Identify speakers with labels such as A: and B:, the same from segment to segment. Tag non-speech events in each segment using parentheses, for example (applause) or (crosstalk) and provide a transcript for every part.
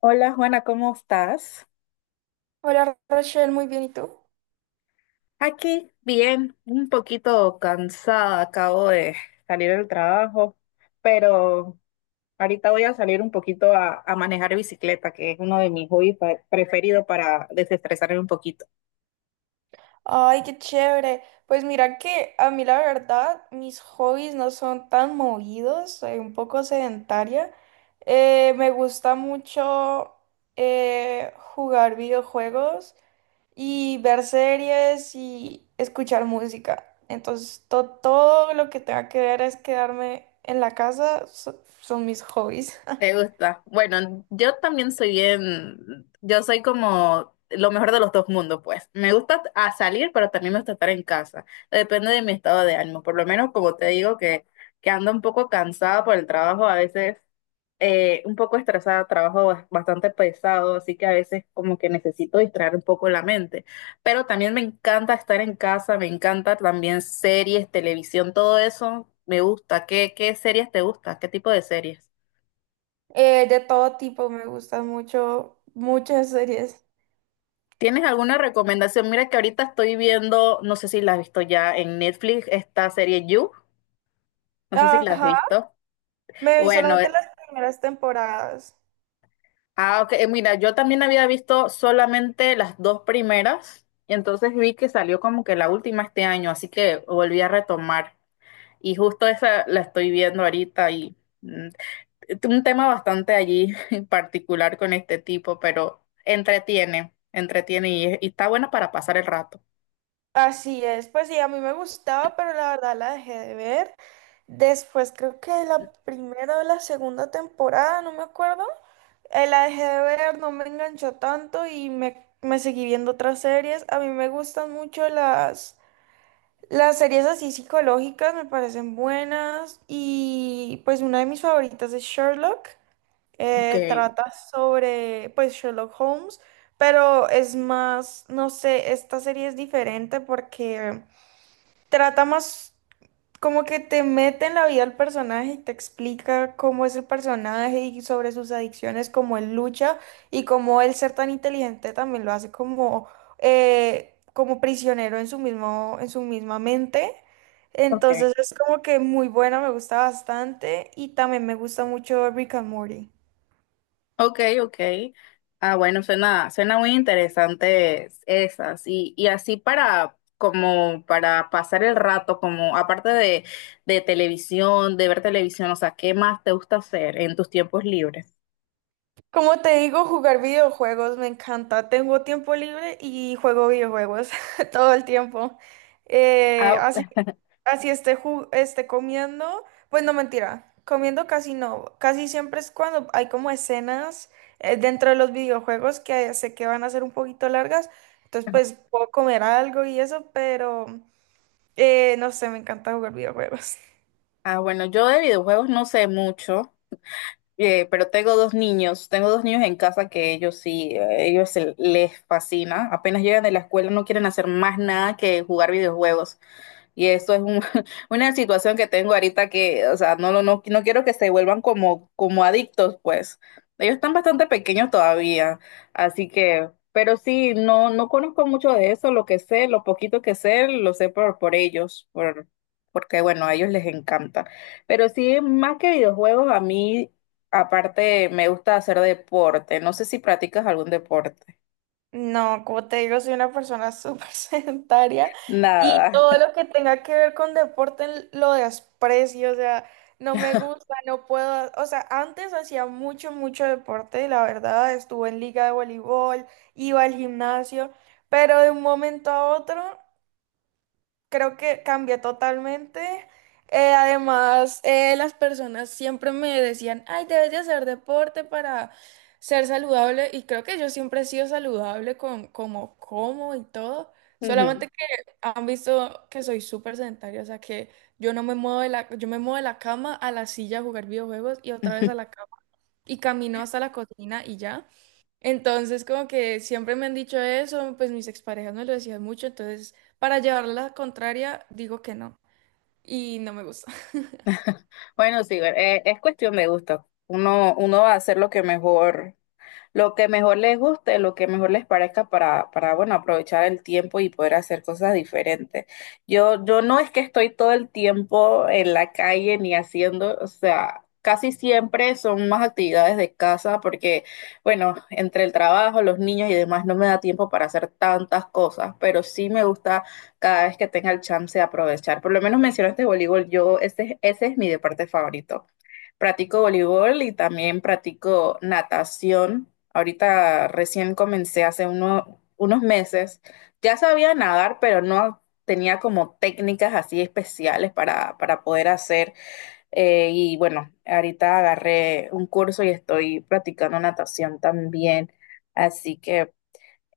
A: Hola Juana, ¿cómo estás?
B: Hola Rachel, muy bien, ¿y tú?
A: Aquí, bien, un poquito cansada, acabo de salir del trabajo, pero ahorita voy a salir un poquito a manejar bicicleta, que es uno de mis hobbies preferidos para desestresarme un poquito.
B: Ay, qué chévere. Pues mira que a mí la verdad mis hobbies no son tan movidos, soy un poco sedentaria. Me gusta mucho jugar videojuegos y ver series y escuchar música. Entonces todo lo que tenga que ver es quedarme en la casa, son mis hobbies. (laughs)
A: ¿Te gusta? Bueno, yo también soy bien, yo soy como lo mejor de los dos mundos, pues. Me gusta a salir, pero también me gusta estar en casa. Depende de mi estado de ánimo, por lo menos como te digo que ando un poco cansada por el trabajo a veces. Un poco estresada, trabajo bastante pesado, así que a veces como que necesito distraer un poco la mente. Pero también me encanta estar en casa, me encanta también series, televisión, todo eso me gusta. ¿Qué series te gusta? ¿Qué tipo de series?
B: De todo tipo, me gustan mucho, muchas series.
A: ¿Tienes alguna recomendación? Mira que ahorita estoy viendo, no sé si la has visto ya en Netflix, esta serie You, no sé si la has
B: Ajá.
A: visto.
B: Me vi
A: Bueno,
B: solamente las primeras temporadas.
A: ah, ok. Mira, yo también había visto solamente las dos primeras y entonces vi que salió como que la última este año, así que volví a retomar y justo esa la estoy viendo ahorita y mm, un tema bastante allí (laughs) en particular con este tipo, pero entretiene, entretiene y, y está bueno para pasar el rato.
B: Así es, pues sí, a mí me gustaba, pero la verdad la dejé de ver. Después creo que la primera o la segunda temporada, no me acuerdo. La dejé de ver, no me enganchó tanto y me seguí viendo otras series. A mí me gustan mucho las series así psicológicas, me parecen buenas. Y pues una de mis favoritas es Sherlock.
A: Ok,
B: Trata sobre, pues, Sherlock Holmes, pero es más, no sé, esta serie es diferente porque trata más como que te mete en la vida del personaje y te explica cómo es el personaje y sobre sus adicciones, cómo él lucha y cómo el ser tan inteligente también lo hace como, como prisionero en su mismo, en su misma mente.
A: ok.
B: Entonces es como que muy buena, me gusta bastante y también me gusta mucho Rick and Morty.
A: Ok, ok. Ah, bueno, suena muy interesante esas. Y así para, como para pasar el rato, como aparte de televisión, de ver televisión, o sea, ¿qué más te gusta hacer en tus tiempos libres?
B: Como te digo, jugar videojuegos me encanta. Tengo tiempo libre y juego videojuegos (laughs) todo el tiempo. Eh,
A: Ah,
B: así, así esté, esté comiendo, pues no mentira, comiendo casi no. Casi siempre es cuando hay como escenas dentro de los videojuegos que sé que van a ser un poquito largas. Entonces, pues puedo comer algo y eso, pero no sé, me encanta jugar videojuegos.
A: ah, bueno, yo de videojuegos no sé mucho, pero tengo dos niños en casa que ellos sí, ellos les fascina. Apenas llegan de la escuela no quieren hacer más nada que jugar videojuegos. Y eso es (laughs) una situación que tengo ahorita que, o sea, no, no, no quiero que se vuelvan como adictos, pues. Ellos están bastante pequeños todavía, así que, pero sí, no, no conozco mucho de eso, lo que sé, lo poquito que sé, lo sé por ellos, porque, bueno, a ellos les encanta. Pero sí, más que videojuegos, a mí, aparte, me gusta hacer deporte. No sé si practicas algún deporte.
B: No, como te digo, soy una persona súper (laughs) sedentaria y
A: Nada.
B: todo lo que tenga que ver con deporte lo desprecio, o sea, no me gusta, no puedo, o sea, antes hacía mucho, mucho deporte, la verdad, estuve en liga de voleibol, iba al gimnasio, pero de un momento a otro creo que cambié totalmente. Las personas siempre me decían, ay, debes de hacer deporte para ser saludable. Y creo que yo siempre he sido saludable con como como y todo.
A: (laughs)
B: Solamente que han visto que soy súper sedentaria, o sea que yo no me muevo de la, yo me muevo de la cama a la silla a jugar videojuegos y otra vez a la cama y camino hasta la cocina y ya. Entonces, como que siempre me han dicho eso, pues mis exparejas me lo decían mucho, entonces para llevarla la contraria digo que no y no me gusta.
A: (laughs) Bueno, sí, es cuestión de gusto. Uno va a hacer lo que mejor les guste, lo que mejor les parezca para, bueno, aprovechar el tiempo y poder hacer cosas diferentes. Yo no es que estoy todo el tiempo en la calle ni haciendo, o sea, casi siempre son más actividades de casa porque, bueno, entre el trabajo, los niños y demás no me da tiempo para hacer tantas cosas, pero sí me gusta cada vez que tenga el chance de aprovechar. Por lo menos mencionaste voleibol, yo, ese es mi deporte favorito. Practico voleibol y también practico natación. Ahorita recién comencé hace unos meses. Ya sabía nadar, pero no tenía como técnicas así especiales para, poder hacer. Y bueno, ahorita agarré un curso y estoy practicando natación también. Así que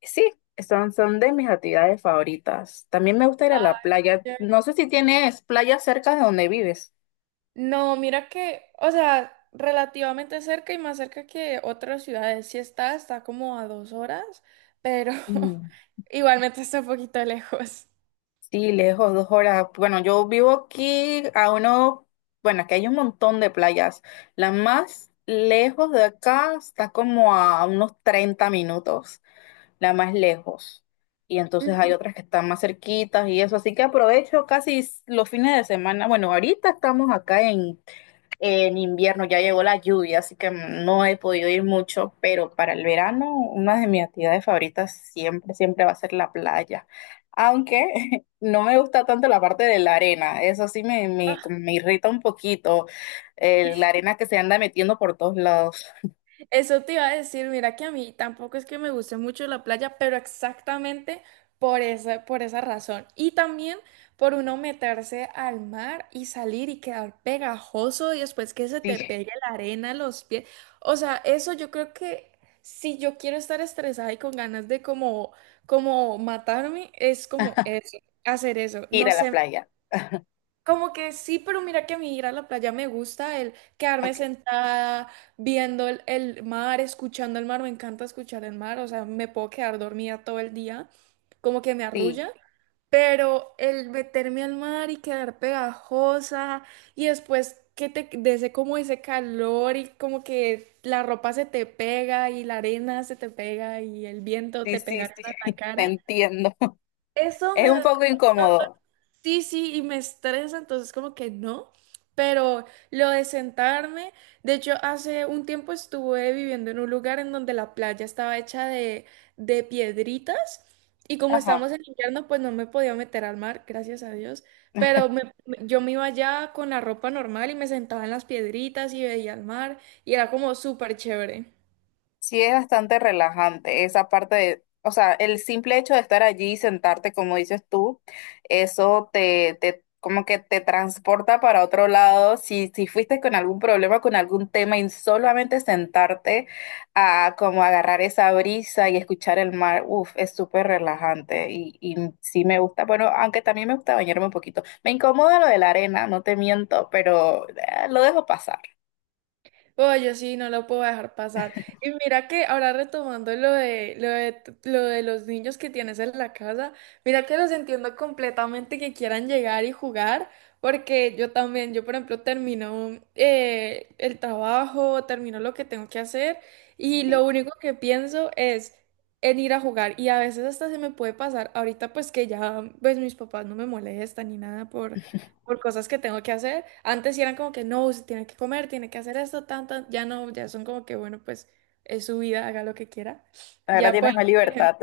A: sí, son, son de mis actividades favoritas. También me gusta ir
B: (laughs)
A: a la playa.
B: Ya.
A: No sé si tienes playa cerca de donde vives.
B: No, mira que, o sea, relativamente cerca y más cerca que otras ciudades, sí está, está como a 2 horas, pero
A: Mm.
B: (laughs) igualmente está un poquito lejos.
A: Sí, lejos, 2 horas. Bueno, yo vivo aquí a uno, bueno, aquí hay un montón de playas. La más lejos de acá está como a unos 30 minutos, la más lejos. Y entonces hay
B: Ujú.
A: otras que están más cerquitas y eso. Así que aprovecho casi los fines de semana. Bueno, ahorita estamos acá en invierno ya llegó la lluvia, así que no he podido ir mucho, pero para el verano una de mis actividades favoritas siempre, siempre va a ser la playa. Aunque (laughs) no me gusta tanto la parte de la arena, eso sí como me irrita un poquito, la arena que se anda metiendo por todos lados.
B: Eso te iba a decir, mira que a mí tampoco es que me guste mucho la playa, pero exactamente por esa razón. Y también por uno meterse al mar y salir y quedar pegajoso y después que se
A: Sí,
B: te pegue la arena a los pies. O sea, eso yo creo que si yo quiero estar estresada y con ganas de como, como matarme, es como eso, hacer eso.
A: ir
B: No
A: a la
B: sé.
A: playa.
B: Como que sí, pero mira que a mí ir a la playa me gusta, el quedarme
A: Ok.
B: sentada viendo el mar, escuchando el mar, me encanta escuchar el mar, o sea, me puedo quedar dormida todo el día, como que me
A: Sí,
B: arrulla, pero el meterme al mar y quedar pegajosa y después que te de como ese calor y como que la ropa se te pega y la arena se te pega y el viento
A: sí,
B: te
A: sí,
B: pega
A: sí,
B: en la
A: (laughs) te
B: cara.
A: entiendo. (laughs)
B: Eso
A: Es
B: me
A: un
B: da.
A: poco incómodo.
B: Sí, sí, y me estresa, entonces como que no, pero lo de sentarme, de hecho hace un tiempo estuve viviendo en un lugar en donde la playa estaba hecha de piedritas y como estábamos en invierno pues no me podía meter al mar, gracias a Dios, pero yo me iba allá con la ropa normal y me sentaba en las piedritas y veía el mar y era como súper chévere.
A: Sí, es bastante relajante esa parte de, o sea, el simple hecho de estar allí y sentarte, como dices tú, eso te como que te transporta para otro lado. Si, si fuiste con algún problema, con algún tema, y solamente sentarte a como agarrar esa brisa y escuchar el mar, uff, es súper relajante y sí me gusta. Bueno, aunque también me gusta bañarme un poquito. Me incomoda lo de la arena, no te miento, pero lo dejo pasar.
B: Oye, sí, no lo puedo dejar pasar. Y mira que ahora retomando lo de los niños que tienes en la casa, mira que los entiendo completamente que quieran llegar y jugar, porque yo también, yo por ejemplo termino el trabajo, termino lo que tengo que hacer y
A: Sí,
B: lo único que pienso es en ir a jugar y a veces hasta se me puede pasar, ahorita pues que ya pues mis papás no me molestan ni nada por cosas que tengo que hacer. Antes sí eran como que no, se tiene que comer, tiene que hacer esto, tanto, ya no, ya son como que bueno, pues es su vida, haga lo que quiera.
A: ahora
B: Ya puedo,
A: tienes más
B: por...
A: libertad.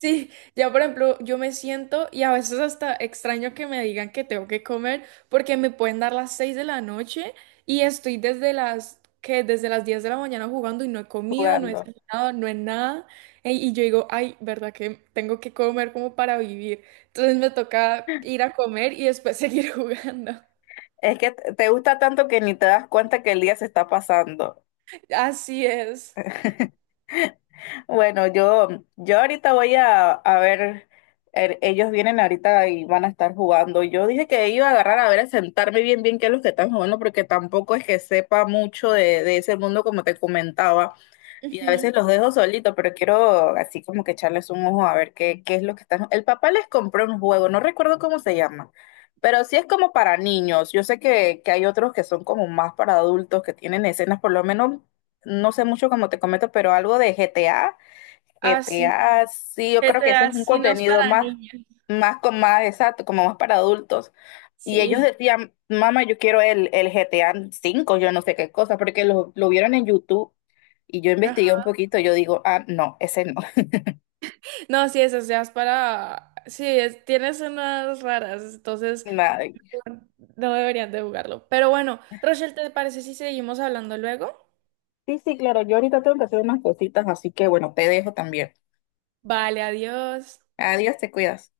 B: Sí, ya por ejemplo, yo me siento y a veces hasta extraño que me digan que tengo que comer porque me pueden dar las 6 de la noche y estoy desde las 10 de la mañana jugando y no he
A: (laughs)
B: comido, no he
A: Jugando.
B: desayunado, no he nada. Y yo digo, ay, ¿verdad que tengo que comer como para vivir? Entonces me toca ir a comer y después seguir (laughs) jugando.
A: Es que te te gusta tanto que ni te das cuenta que el día se está pasando.
B: Así es.
A: Bueno, yo, ahorita voy a ver, ellos vienen ahorita y van a estar jugando. Yo dije que iba a agarrar a ver, a sentarme bien qué es lo que están jugando, porque tampoco es que sepa mucho de ese mundo como te comentaba. Y a
B: Ujú.
A: veces los dejo solitos, pero quiero así como que echarles un ojo a ver qué es lo que están. El papá les compró un juego, no recuerdo cómo se llama, pero sí es como para niños. Yo sé que hay otros que son como más para adultos, que tienen escenas, por lo menos, no sé mucho como te comento, pero algo de GTA.
B: Así.
A: GTA, sí, yo creo que ese es
B: GTA
A: un
B: sí no es
A: contenido
B: para
A: más,
B: niños.
A: más exacto, como más para adultos. Y ellos
B: Sí.
A: decían, mamá, yo quiero el GTA 5, yo no sé qué cosa, porque lo vieron en YouTube y yo investigué un poquito, yo digo, ah, no, ese no.
B: No, sí, esas ya es para... Sí, tienes unas raras, entonces
A: (laughs) Nada.
B: no deberían de jugarlo. Pero bueno, Rochelle, ¿te parece si seguimos hablando luego?
A: Sí, sí, claro, yo ahorita tengo que hacer unas cositas, así que bueno, te dejo también.
B: Vale, adiós.
A: Adiós, te cuidas.